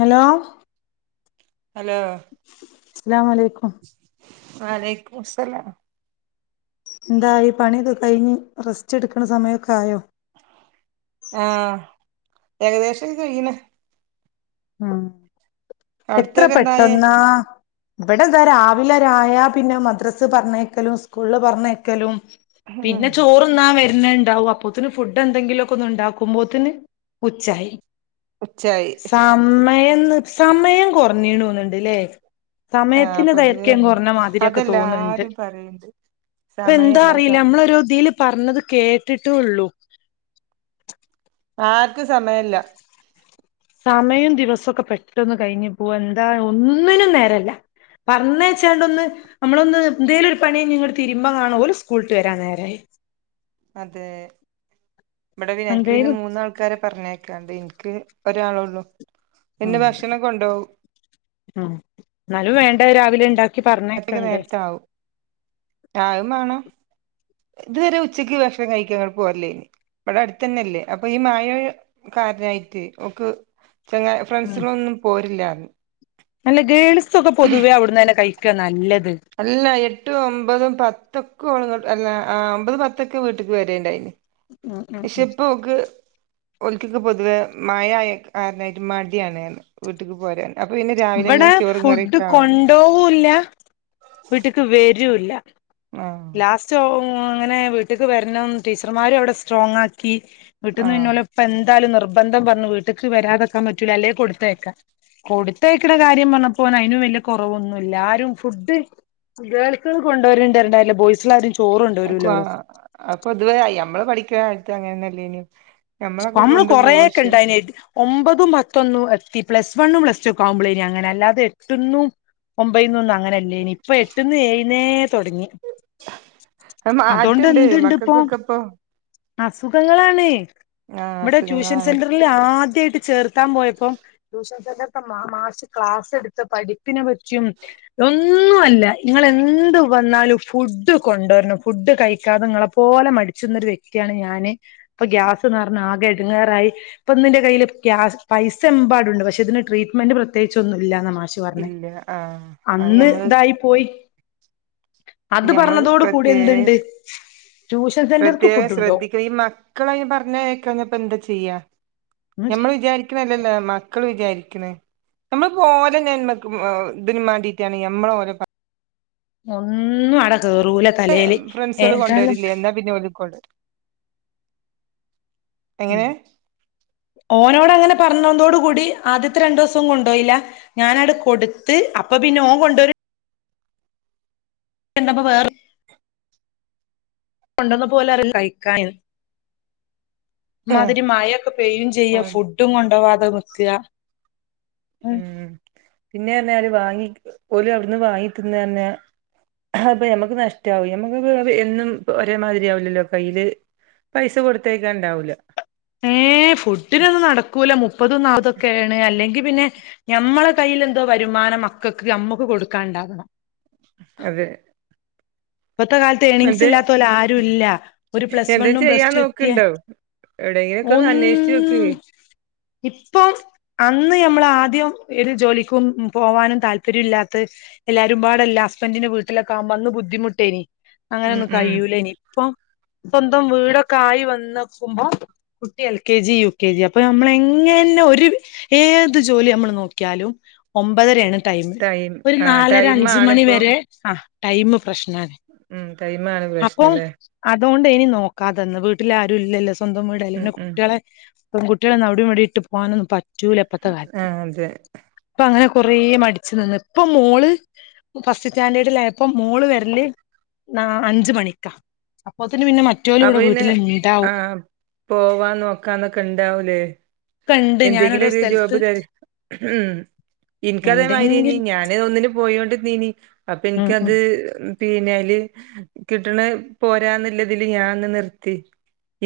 Hello hello സ്സലാം അലൈക്കും വാലൈക്കു മുസ്സലാം എന്തായി പണിതക്കെഴിഞ്ഞ് റെസ്റ്റെടുക്ക്ണ സമയക്കായോ? ആ ഏകദേശക്കെ കഴിയ്ണ് ഉംഎത്ര അവിടത്തൊക്കെ എന്തായേ പെട്ടെന്നാ ഇവിടെ ഇതാ രാവിലെരായ പിന്നെ മദ്രസ് പർഞ്ഞായ്ക്കലും സ്കൂള്ല് പറഞ്ഞാല്ക്കലും ഉം പിന്നെ ചോറുണ്ണാ വരു പിന്നെ ഇണ്ടാവും അപ്പോത്തിന് ഫുഡ് എന്തെങ്കിലൊക്കെ ഒന്ന് ഉണ്ടാക്കുമ്പോത്ത്ന് ഉച്ചായി. ഉച്ചായി സമയംന്ന് സമയം കൊർഞ്ഞീണോണ്ട്ല്ലേ ആഹ് സമയത്തിന് പൊതുവെ ദൈർഘ്യം അങ്ങ കൊർഞ്ഞ മാതിരിയൊക്കെ തോന്ന്ണ്ട്. അതെല്ലാരും പറയണ്ട് ഇപ്പൊ എന്താ സമയല്ല സ അറീല്ല നമ്മളൊരുതീല് പർഞ്ഞത് കേട്ടിട്ടൊള്ളു ആർക്ക് സമയല്ല സമയും ദിവസൊക്കെ പെട്ടൊന്ന് കഴിഞ്ഞ് പോവന്താ ഒന്നിനും നേരല്ല. പർന്നായ്ച്ചാണ്ടോന്ന് നമ്മളൊന്ന ന്തേലും പണി കയ്ഞ്ഞിങ്ങട്ട് തിരിമ്പ കാണോല് സ്കൂള്ട്ട് വെരാനേരായി. ഇബടെ അൻക്ക് പിന്നെ മൂന്നാൾക്കാരെ പറഞ്ഞയ് ക്കാണ്ട് ഇൻക്ക് ഒരാളൊള്ളു ഉം എന്നും ഭക്ഷണം കൊണ്ടോവും. ന്നാലും വേണ്ടേ രാവിലെ ഇണ്ടാക [unintelligible] നേർത്താവും ആവും മാണം ഇതുവരെ ഉച്ചയ്ക്ക് ഭക്ഷണം കഴിക്കാൻ ങ്ങട്ട് പോർലേനി ഇവിടെ അടുത്തന്നെല്ലേ അപ്പൊ ഈ മഴ കാരണായിട്ട് ഓക്ക്‌ ചെങ്ങാ ഉം ഫ്രണ്ട്സ്കളൊന്നും പോരില്ലാർന്ന് ക്കെ നല്ലത് അല്ല എട്ടും ഒമ്പതും പത്തൊക്കെ ഒമ്പതു പത്തൊക്കെ വീട്ടിൽ വരികയുണ്ടായി ഉം ഉം പക്ഷെ ഉം ഇപ്പൊ ഓക്ക് ഒലിക്കൊക്കെ പൊതുവെ മഴയായ കാരനായിട്ട് മടിയാണെന്ന് വീട്ട്ക്ക് പോരാൻ അപ്പൊ പിന്നെ രാവിലെന്നെ ഇവിടെ ചോറും ഫുഡ് കറിയൊക്കെ ആവും കൊണ്ടോവുല്ല വീട്ട്ക്ക് വരൂല്ല ആഹ് ലാസ്റ്റ് ങ്ങനെ വീട്ടിക്ക് വരണം ടീച്ചർമാരും അവിടെ സ്ട്രോങ് ആക്കി വീട്ടീന്ന് പിന്നെ ആഹ് ഓലെ ഉപ്പ ന്തായാലും നിർബന്ധം പറഞ്ഞു വീട്ടക്ക് വരാതെക്കാൻ പറ്റൂല അല്ലെ കൊടുത്തയക്കാം കൊടു ത്തയക്കണ കാര്യം പറഞ്ഞപ്പോ അയിനും വലിയ കുറവൊന്നുല്ല ആരും ഫുഡ് ഫുഡുകൾ കൊണ്ടുവരണ്ടല്ലോ ബോയ്സ് ആരും ആ പൊതുവെ നമ്മൾ പഠിക്കുന്ന കാലത്ത് അങ്ങനെ ഒന്നും ഇല്ലായിരുന്നു നമ്മള് കൊറേക്കെ ഉണ്ടായേനെ ഒമ്പതും പത്തൊന്നും എത്തി പ്ലസ് വണ്ണും പ്ലസ് ടു ഒക്കെ ആകുമ്പോളാനി അങ്ങനെഒക്കെ അല്ലാതെ എട്ട്ന്നു ഒമ്പന്നു ഒന്നും അങ്ങനെ അങ്ങനെല്ലനി ഇപ്പ എട്ടന്ന് എഴ്‌ന്നേ തുടങ്ങി അത് അതോണ്ട് മാറ്റണ്ട് എന്തിണ്ടിപ്പോ മക്കൾക്കൊക്കെ ഇപ്പൊ അസുഖങ്ങളാണ് ആഹ് ഇവിടെ ട്യൂഷൻ അസുഖങ്ങളാണ് സെന്ററിൽ ആദ്യ ട്ട് ചേർത്താൻ പോയപ്പം ട്യൂഷൻസെന്റർത്തെ മാഷ് ക്ലാസെടുത്ത് പഠിപ്പിനെ പറ്റ റ്റിയും ഒന്നും ഒന്നും അല്ല ഇങ്ങളെന്തു വന്നാലും ഫുഡ് കൊണ്ടുവരണം ഫുഡ് കഴിക്കാതെ നിങ്ങളെ പോലെ മടിച്ചുന്നൊരു വ്യക്തിയാണ് ഞാൻ അപ്പൊ ഗ്യാസ് നിറഞ്ഞ് ആകെ എടങ്ങേറായി ഇപ്പ എന്റെ കയ്യിൽ് പൈസ എമ്പാടുണ്ട് പക്ഷെ ഇതിന് ട്രീറ്റ്മെന്റ് പ്രത്യക ച്ചൊന്നും ഇല്ലന്ന മാഷ് പറഞ്ഞേ ഇല്ല ആഹ് അത് അന്ന് ഞമ്മള് ഇതായി പോയി അത് ഞമ്മള് പറഞ്ഞതോട് കൂടി എന്തുണ്ട് പ്രത്യേക ട്യൂഷൻ സെന്റർക്ക് പ്രത്യേകം ഫുഡുണ്ടോ ശ്രദ്ധിക്കണം ഈ മക്കള പറഞ്ഞ പറഞ്ഞ കേക്കാഞ്ഞ ഇപ്പൊ എന്താ ചെയ്യാ ഒന്നും ഞമ്മൾ വിചാരിക്കണ അല്ലല്ല മക്കള് വിചാരിക്കണ് നമ്മളിപ്പോലനന്മക്ക് ഇതിനും വേണ്ടിട്ടാണ് ഞമ്മലോറെ ഒന്നും അടകേറൂല തലയില് ഫ്രണ്ട്സുകൾ ഏന്താലും കൊണ്ടുവരില്ലേ എന്നാ പിന്നെ ഓല് കൊണ്ടുവരും എങ്ങനെ ഓനോട് അങ്ങനെ പറഞ്ഞതോടു കൂടി ആദ്യത്തെ രണ്ടു ദിവസം കൊണ്ടോയില ഞാന അടെ കൊടുത്ത് അപ്പൊ പി പിന്നെ ഓൻ കൊണ്ടൊര എന്താപ്പ വേറെ ഒണ്ടെന്ന് പോലെ കഴിക്കാൻ ഉം മാതിരി മഴൊക്കെ പെയ്യും ചെയ്യും ആഹ് ഫുഡും കൊണ്ടാവാതെ നിക്ക ഉം പിന്നെ പറഞാല് വാങ്ങി ഓല് അവിന്ന് വാങ്ങിട്ടന്ന് തന്നെ അപ്പൊ ഞമ്മക്ക് നഷ്ടമാവും ഞമ്മക്ക് എന്നും ഒരേമാതിരി ആവില്ലല്ലോ കയ്യില് പൈസ കൊടുത്തേയ്ക്കാൻ ഉണ്ടാവൂല ഏഹ് ഫുഡിനൊന്നും നടക്കൂല മുപ്പത് നാൽപ്പതൊക്കെയാണ് അല്ലെങ്കിൽ പിന്നെ ഞമ്മളെ കയ്യില് എന്തോ വരുമാനം മക്കൾക്ക് നമ്മുക്ക് കൊടുക്കാൻ ഉണ്ടാകണം അതെ ഇപ്പത്തെ കാലത്ത് ഏണിങ്സ് ഇന്നട്ട് ഇല്ലാത്തോല് ആരും ഇല്ല ഒരു പ്ലസ് എന്തേ വണ്ണും പ്ലസ് ചെയ്യാൻ ടു എത്തിയ നോക്ക്ണ്ടേ എവിടെങ്കിലോക്കെ ഒന്ന് അന്വേഷിച്ചു നോക്ക് ഇപ്പം അന്ന് ഞമ്മള് ആദ്യം ഒരു ജോലിക്കും പോവാനും താല്പര്യം ഇല്ലാത്തയ് എല്ലാരും പാട് ഇല്ല ഹസ്ബൻഡറിന്റെ വീട്ടിലൊക്കെ ആവുബം അന്ന് ബുദ്ധിമുട്ട് ട്ടേയ്നി ഉം അങ്ങനെൊന്നും ഉം കഴിയൂല ഇനി ഇപ്പൊ സ്വന്തം വീടൊക്കെ ആയി വന്നക്കുമ്പോ കുട്ടി L K G U K G അപ്പൊ നമ്മള് എങ്ങനെ ഒരു ഏത് ജോലി നമ്മള് നോക്കിയാലും ഒമ്പതര ആണ് ടൈമ് ടൈം ഒരു ആ നാലര അഞ്ച് ടൈമാണ് മണി ഇപ്പം വരെ ആ ടൈമ് പ്രശ്നാ ഉം ടൈമാണ് പ്രശ്നല്ലേ അതുകൊണ്ട് ഇനി നോക്കാതെന്ന് വീട്ടിലാരും ഇല്ലല്ലോ സ്വന്തം വീടല്ല ഉം പിന്നെ ഉം കുട്ടികളെ പെൺകുട്ടികളെ അവിടെയും ഇവിടി ഇട്ട് പോകാനൊന്നും പറ്റൂല ഇപ്പത്തെ ആ കാലത്ത് അതെ അപ്പൊ അങ്ങനെ കൊറേ മടിച്ചു നിന്ന് ഇപ്പ മോള് ഫസ്റ്റ് സ്റ്റാൻഡേർഡിലായപ്പോ മോള് വരല് നാ അഞ്ചു മണിക്ക അപ്പൊ അപ്പൊപിന്നെ ആഹ് പോവാ നോക്കാന്നൊക്കെണ്ടാവൂലേ ഒക്കെണ്ട് എന്തെങ്കിലും ഞാനോരോ ഒരു സ്ഥലത്ത് ജോബ് തെരു ഉം ഇൻക്കതേമായ്രി ഏയ്നി എന്തെങ്കിലും ഞാന് ഒന്നിന് പോയോണ്ടീന്നീ അപ്പൊ ഉം ഉം ഇൻക്കത് പിന്ന അയ്ല് കിട്ടണ പോരാന്നില്ലതില് ഞാൻന്ന് നിർത്തി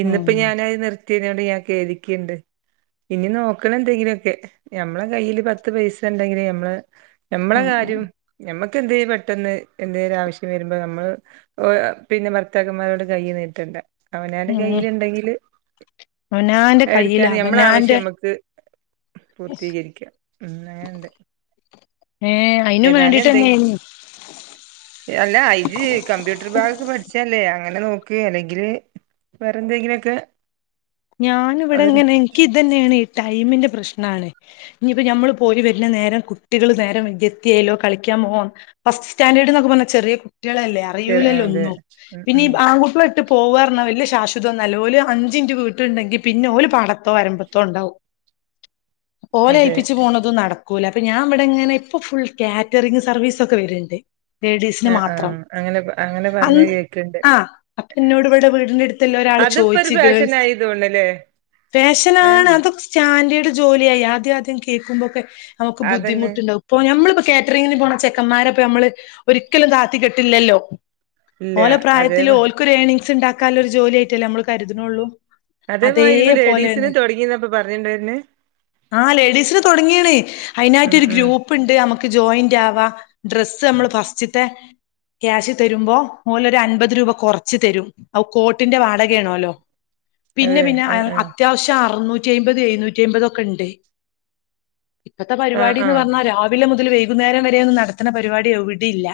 ഇന്നിപ്പോ ഉം ഞാനത് നിർത്തിയതിനോട് ഞാൻ കേധിക്ക്ണ്ട് ഇനി നോക്ക്ണെന്തെങ്കിലോക്കെ ഞമ്മളെ കയ്യില് പത്ത് പൈസ ഉണ്ടെങ്കിലേ ഞമ്മളെ നമ്മളെ ഉം കാര്യം ഞമ്മക്ക് ക്കന്തേലും പെട്ടെന്ന് എന്തേലും ആവശ്യം വരുമ്പോ നമ്മൾ പിന്നെ ഭർത്താക്കന്മാരോട് കയ്യ് നീട്ടണ്ട അവനാന്റെ ഉം ഉം കയ്യില്ണ്ടങ്കില് അവനാന്റെ കയ്യില് അവനാന്റെ നമ്മക്ക് പൂർത്തീകരിക്കാ ഉം അങ്ങനണ്ട് അതിന് വേണ്ടീട്ടന്നെയായിരുന്നു അല്ല ഇജ് കമ്പ്യൂട്ടർ ഭാഗമൊക്കെ പഠിച്ചല്ലേ അങ്ങനെ നോക്ക് അല്ലെങ്കിൽ വേറെന്തെങ്കിലൊക്കെ ഞാന് ഇവിടെ ഇങ്ങനെ എനിക്ക് ഇതന്നെയാണ് ടൈമിന്റെ പ്രശ്നാണ് ഇനിപ്പോ നമ്മള് പോയി വരുന്ന നേരം കുട്ടികൾ നേരം വയ്ക്കിയെത്തിയാലോ കളിക്ക മോ ഫസ്റ്റ് സ്റ്റാൻഡേർഡ്ക്കെ പർഞ്ഞ ചെറിയ കുട്ടിയേളല്ലേ ചെ അറിയൂലല്ലോ അതെ ഒന്നും ഉം പിന്നെ ഈ ഉം ആൺകുട്ട്യെള് ട്ട് പോവാ പർഞ്ഞ വല്ല്യ ശാശുദ്ധന്നല്ല ഓല് അഞ്ചിൻ റ്റ് വീ ട്ട്ണ്ടെങ്കി പിന്നെ ഓല് പാടത്തോ വരമ്പത്തോ ഉണ്ടാവും. അപ്പോലെ അതെ ഏൽപ്പിച്ച് പോണതും നട ക്കൂല. അപ്പ ഞാൻ ഇവടെ ഇങ്ങനെ ഇപ്പൊ ഫുൾ കാറ്ററിംഗ് സർവീസൊക്കെ വര്ണ്ട്. ലേഡീസിന് ആഹ് മാത്രം. ആഹ് അങ്ങനെ അങ്ങനെ പറഞ്ഞ അന്ന് കേക്ക്ണ്ട് ആഹ് അപ്പം ന്നോട് ഇവടെ വീടിന്റെ എടുത്ത്ല്ലോരാ ള് അതിപ്പോ ഒരു ചോയ്ച്ച് ഗേൾസ് ഫാഷനായി തോന്ന്ണല്ലേ ഏഹ് ഫാഷനാണ് അതൊക്കെ സ്റ്റാൻഡേർഡ് ജോലിയായി ആദ്യ ആദ്യം കേക്കുമ്പോക്കെ നമുക്ക് അതന്നെ ബുദ്ധിമുട്ടുണ്ടാവും. ഇപ്പോ നമ്മിപ്പോ കേറ്ററിങ്ങിന് പോന്ന ചെക്കമ്മാരെ പ്പം ഞമ്മള് ഒരിക്കലും താത്തി കെട്ടില്ലല്ലോ. ഇല്ല ഓലെ അതേ പ്രായത്തിൽ ഓൽക്കൊരേണിംഗ്സ് ച്ച് ഉണ്ടാക്കാൻള്ള ഒരു ജോലിയായിട്ടല്ലേ നമ്മള് കരുത്ണൊള്ളൂ അതേ മായ്രിപ്പ ലേഡീസിന് തൊടങ്ങീന്നാ പ്പം പറഞ്ഞ് ണ്ടോര്നെ. ആഹ് ലേഡീസിന് തൊടങ്ങീണ്. ഉം അയിനായിറ്റൊരു ഉം ഗ്രൂപ്പ് ണ്ട് നമുക്ക് ജോയിന്റ് ആവാ ഡ്രസ്സ് നമ്മൾ ഫസ്റ്റ് ത്തെ ക്യാഷ് തരുമ്പോ മുല ഒരു അൻപത് രൂപ കൊറച്ച് തരും അ കോട്ടിന്റെ വാടകയാണോല്ലോ പിന്നെ അതെ പിന്നെ ആ ആഹ് ആഹ് അത്യാവശ്യം അറുന്നൂറ്റിയെമ്പത് എഴുന്നൂറ്റി യെമ്പതൊക്കെണ്ട്. ഇപ്പത്തെ ആഹ് പരിപാടിന്ന് ആഹ് പർണാ രാവിലെ മുതൽ വൈ കുന്നേരം വരെയൊന്നും നടത്തണ പരിപാടി എവിടെയില്ല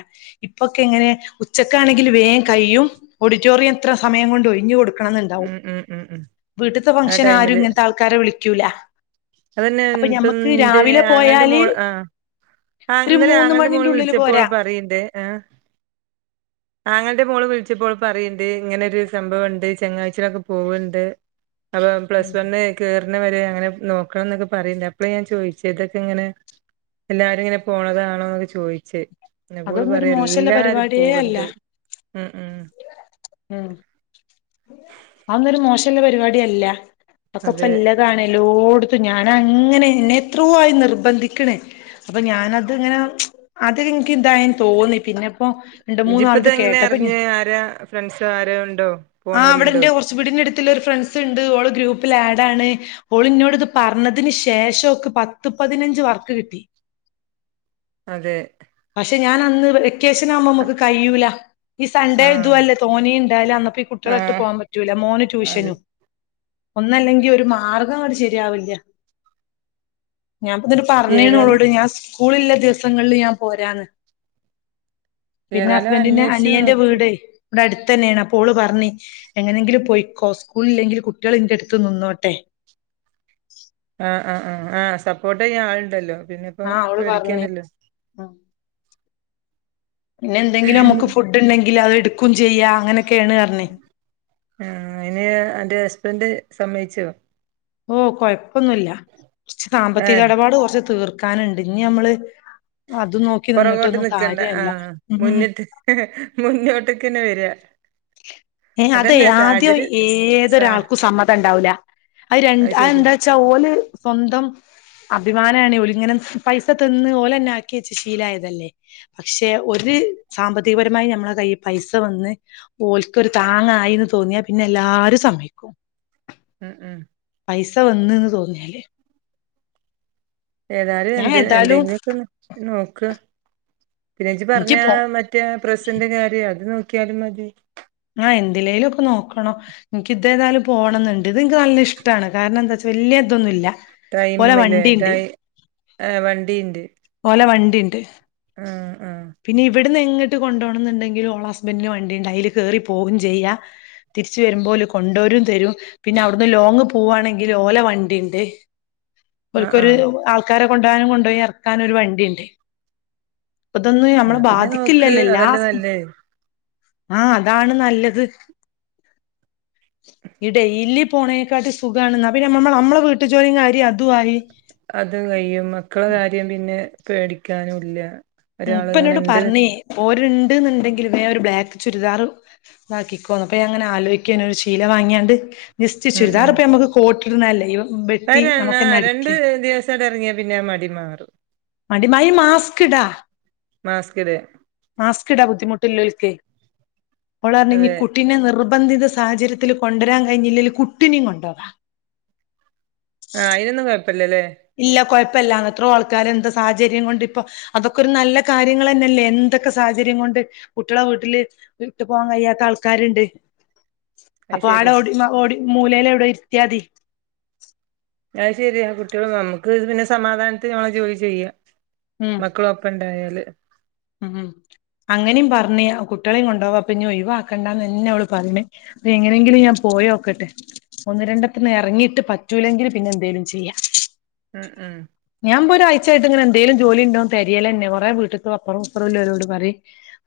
ഇപ്പൊക്കെ എങ്ങനെ ഉച്ചക്കാണെങ്കില് വേഗം കഴിയും ഓഡിറ്റോറിയത്ര സമയം കൊണ്ട് ഒഴിഞ്ഞു കൊടുക്കണന്നുണ്ടാവും. ഉം ഉം ഉം ഉം വീട്ടിത്തെ ആ ഫങ്ഷനാരും ടൈമില് ഇങ്ങനത്തെ ആൾക്കാരെ വിളിക്കൂല. അതന്നെ അപ്പൊ ഞമ്മക്ക് ഇപ്പന്റെ രാവിലെ ആങ്ങേന്റെ പോയാല് മോള് ആ ആ ഒരു ഇന്നലെ മൂന്ന് ആങ്ങൾന്റെ മണിന്റെ മോള് ഉള്ളില് വിളിച്ചപ്പോ പോരാ അവള് പറയണ്ട് ആ ആങ്ങൾന്റെ മോള് വിളിച്ചപ്പോ ഓള് പറയ്ണ്ട് ഇങ്ങനൊരു സംഭവണ്ട് ചെങ്ങാഴ്ചലക്ക് പോവണ്ട് അപ്പ പ്ലസ് വണ്ണ് കേറുന്ന വരെ അങ്ങനെ നോക്കണന്നൊക്കെ പറയിണ്ട് അപ്പളേ ഞാൻ ചോയിച്ചതക്കെങ്ങനെ എല്ലാരും ഇങ്ങനെ പോണതാണോന്നൊക്കെ ചോയിച്ച് അപ്പോള്‌ അതൊന്നൊരു പറയാ മോശല്ല എല്ലാരും പരിപാടിയേ അല്ല പോവണ്ട്. മ്മ് മ്മ് ഉം ആന്നൊരു മോശല്ല പരിപാടിയല്ല. അതെ പ്പക്കെപ്പല്ലതാണ് എല്ലോടുത്തും ഞാനങ്ങനെ എന്നെത്രോയി നിർബന്ധിക്കണ്. അപ്പ ഞാനത്ങ്ങനെ അതെനിക്ക് തായെന്ന് തോന്നി പിന്നെ പ്പം രണ്ട് ഇജിപ്പ മൂന്നാൾത് ഇതെങ്ങനെ കേട്ടപ്പ ഞാ അറിഞ്ഞ് ആരാ ഫ്രണ്ട്സ് ആരോ ഉണ്ടോ ആ പോണോലുണ്ടോ അവിടെണ്ട് കൊറച്ചിവിടുന്നു ഇടിത്തിലൊരു ഫ്രണ്ട്സ്ണ്ട് ഓള് ഗ്രൂപ്പിൽ ആഡാണ് ഓളിന്നോട് ഇത് പറഞ്ഞതിന് ശേഷോക്ക് പത്ത് പതിനഞ്ച് വർക്ക് കിട്ടി. അതെ. ക്ഷെ ഞാനന്ന് വി ക്കേഷനാകുമ്പ മമക്ക് കഴിയൂല ഈ സൺ‌ഡേ ആഹ് ഇതുവല്ലേ തോന്നണ്ടായലു അന്നപ്പി കുട്ടികളെടുത്തു ആഹ് പോവാൻ പറ്റൂല. മോന് അത് ട്യൂഷനു. ഒന്നല്ലങ്കി ഒരു മാർഗങ്ങട്ട് ശരിയാവില്ല. ഞാൻപ്പന്നിട്ട് ഏതായാലും പറഞ്ഞിനോളോട് ഞാൻ സ്കൂളില്ല ദിവസങ്ങളില് ഞാൻ പോരാന്ന്. പിന്നെ ഏതായാലും ഹസ്ബന്റിന്റെ അന്വേഷിച്ച് അനിയന്റെ നോക്ക് വീടേ ഇവടടുത്തന്നെയാണ് അപ്പോ ഓള് പറഞ്ഞി എങ്ങനെങ്കിലും പോയിക്കോ സ്കൂളില്ലെങ്കിലും കുട്ടികൾ ഇന്റെടുത്ത് നിന്നോട്ടെ. ആ ആ ആ ആ സപ്പോട്ടെയ്യാൻ ആളുണ്ടല്ലോ. പിന്നെ ഇപ്പം ആഹ് അവള് പറഞ്ഞ് പേടിക്കേണ്ടല്ലോ. പിന്നെ എന്തെങ്കിലുമുക്ക് ഫുഡ്ണ്ടെങ്കിലത് എടുക്കൂചെയ്യാം അങ്ങനെ ആ അയിന് അന്റെ ഹസ്ബൻഡ് സമ്മയിച്ചുവോ? ഓ കൊയപ്പൊന്നുല്ല ച്ച് സാമ്പത്തിക ഏഹ് എടപാട് കൊറച്ച് തീർ ക്കാന്ണ്ട് ന്നിമ്മള് പൊറകോട്ട് നിക്കണ്ട ആ ഉം മുന്നിട്ട് മുന്നോട്ടക്കന്നെ വരിക. ഏ അതെ അതന്നെ ആദ്യം സാഹചര്യം സാ ഏതൊരാൾക്കും സമ്മതണ്ടാവൂല. അയ് അത് രണ്ട് ശരിയാ അയെന്താച്ചാ ഓല് സ്വന്തം അഭിമാനാണ് ഓലിങ്ങനെ പൈസ തിന്ന് ഓലന്നെ ആക്കി വെച്ച് ശീലായതല്ലേ പക്ഷെ ഓ ഒര് സാമ്പത്തികപരമായി നമ്മള കയ് പൈസ വന്ന് ഓൽക്കൊരു താങ്ങായിന്ന് തോന്നിയാ പിന്നെ എല്ലാരും സമ്മയിക്കും. ഉം ഉം പൈസ വന്ന്ന്ന് തോന്നിയാല്. ഏതാല് ഞാൻ എന്ത് ഏതായാലും എന്തെങ്കിലൊക്കെന്ന് നോക്ക്. പിന്നേച്ചി പറഞ്ഞ എനിക്ക് പോ മറ്റേ പ്രസിന്റെ കാര്യ അത് നോക്കിയാലും മതി. ആ എന്തിലേലുക്കെ നോക്കണം എനിക്കിതേതാലും പോണന്നുണ്ട് ഇതെൻക്ക് നല്ല ഇഷ്ടാണ് കാരണന്താച്ച വല്ല്യ ഇതൊന്നുല്ല. ഓലെ ടൈമ്മ്ലേ വണ്ടിണ്ട് ടൈ ആ വണ്ടീണ്ട്. ല്ല വണ്ടിണ്ട്. ആഹ് അവിട്ന്നിങ്ങട്ട് കൊണ്ടോണന്ന്ണ്ടെങ്കിൽ ഓളസ്ബന്റിന് വണ്ടിണ്ട് അയില് കേറി പോകും ചെയ്യാം. തിരിച്ച് വെരുമ്പോല് കൊണ്ടോരും തെരും പിന്നവിടുന്ന് ലോങ്ങ് പോവാണെങ്കില് ഓല വണ്ടിണ്ടേ. ആഹ് ഓൾക്കൊര് ആഹ് ആൾക്കാരെ കൊണ്ടാനും കൊണ്ടോയി എറക്കാനും ഒരു വണ്ടിണ്ട്. പ്പതൊന്നു എന്നാ യമ്മളെ പിന്നെ നോക്ക് ബാധിക്കില്ലല്ലല്ലല്ലാ. അതല്ലേ നല്ലേ ആ അതാണ് നല്ലത്. ഈ ഡെയ്‌ലി പോണേക്കാട്ടി സുഖമാണ് ന്നാ പിന്നെ നമ്മ നമ്മളെ വീട്ട് ജോലി കാര്യം അതു ആയി. അത് കയ്യും മക്കട കാര്യം പിന്നെ പേടിക്കാനും ഇല്ല. ഉം ഇപ്പ ഒരാളിങ്ങനെ എന്നോട് ഇണ്ട് പറഞ്ഞേ ഓര് ഇണ്ട് ഉണ്ടെങ്കില് വേറൊരു ബ്ലാക്ക് ചുരിദാർ ഇതാക്കിക്കോന്ന് അപ്പ അങ്ങനെ ആലോയിക്കാണ് ഒരു ശീല വാങ്ങാണ്ട് ജെസറ്റ് ചുരിദാറിപ്പം നമുക്ക് കോട്ടിടുന്നല്ലേ ഇവ വെട്ടി വരാണ് നമുക്കന്നെ ആ രണ്ട് അടിക്ക ദിവസക്കെ ഇറങ്ങിയാ പിന്നെ ആ മടി മാറും. മടി മായി മാസ്ക് ഇടാ മാസ്ക് ഇട മാസ്ക് ഇടാ ബുദ്ധിമുട്ടില്ല. ക്കേ ഓളാന്നെങ്കി അതെ കുട്ടീനെ നിർ നിർബന്ധിത സാഹചര്യത്തില് കൊണ്ടുവരാൻ കഴിഞ്ഞില്ലേല് കുട്ടീനെ കൊണ്ടോവാ. ആ അയിതിനൊന്നും കൊഴപ്പില്ലല്ലേ? ല്ല എത്രോ ആൾക്കാരെ എന്ത സാഹചര്യം കൊണ്ട് ഇപ്പൊ അതൊക്കെ ഒരു നല്ല കാര്യങ്ങൾ തന്നല്ലേ എന്തൊക്കെ സാഹചര്യം കൊണ്ട് കുട്ടികളെ വീട്ടില് വിട്ട് പോകാൻ കഴിയാത്ത ആൾക്കാരിണ്ട്. അത് അപ്പൊ ആടെ ശരി ഓടി ഓടി മൂലയില എവിടെ ഇരുത്തിയാതി. അത് ശെരിയാ കുട്ടികൾ നമുക്ക് ഇ പിന്നെ സമാധാനത്തി ഞമ്മള് ജോലി ചെയ്യാ. ഉം മക്കളും ഒപ്പ ഇണ്ടായാല് ഉം അങ്ങനെയും പറഞ്ഞ കുട്ടികളെയും കൊണ്ടപോവാ അപ്പ ഇനി ഒഴിവാക്കണ്ടാന്ന്ന്നെ അവള് പറയണേ അപ്പ എങ്ങനെങ്കിലും ഞാൻ പോയോക്കട്ടെ ഒന്ന് രണ്ടെത്തിന് ഇറങ്ങിട്ട് പറ്റൂല്ലെങ്കില് പിന്നെ എന്തേലും ചെയ്യാം ഉം ഉം ഇച്ച് എന്തേലും ജോലി ഉണ്ടോന്ന് തെരയല്ന്നെ കുറെ വീട്ട് അപ്പുറം ഇപ്പറല്ലരോട് പറയും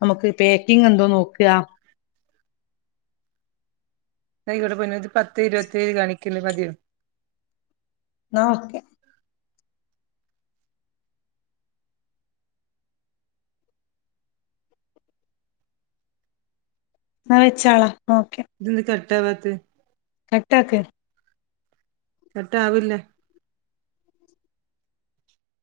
നമുക്ക് പാക്കിങ് എന്തോ നോക്കുക ന ഇവിടെ പോയത് പത്ത് ഇരുപത്തി ഏഴ് കാണിക്കല്ലേ മതിയോ ന്ന ഓക്കെ എന്നാ വെച്ചൊളാ ഇതന്ത് കട്ടാവാത്തെ കട്ടാക്ക് കട്ടാ ആവില്ല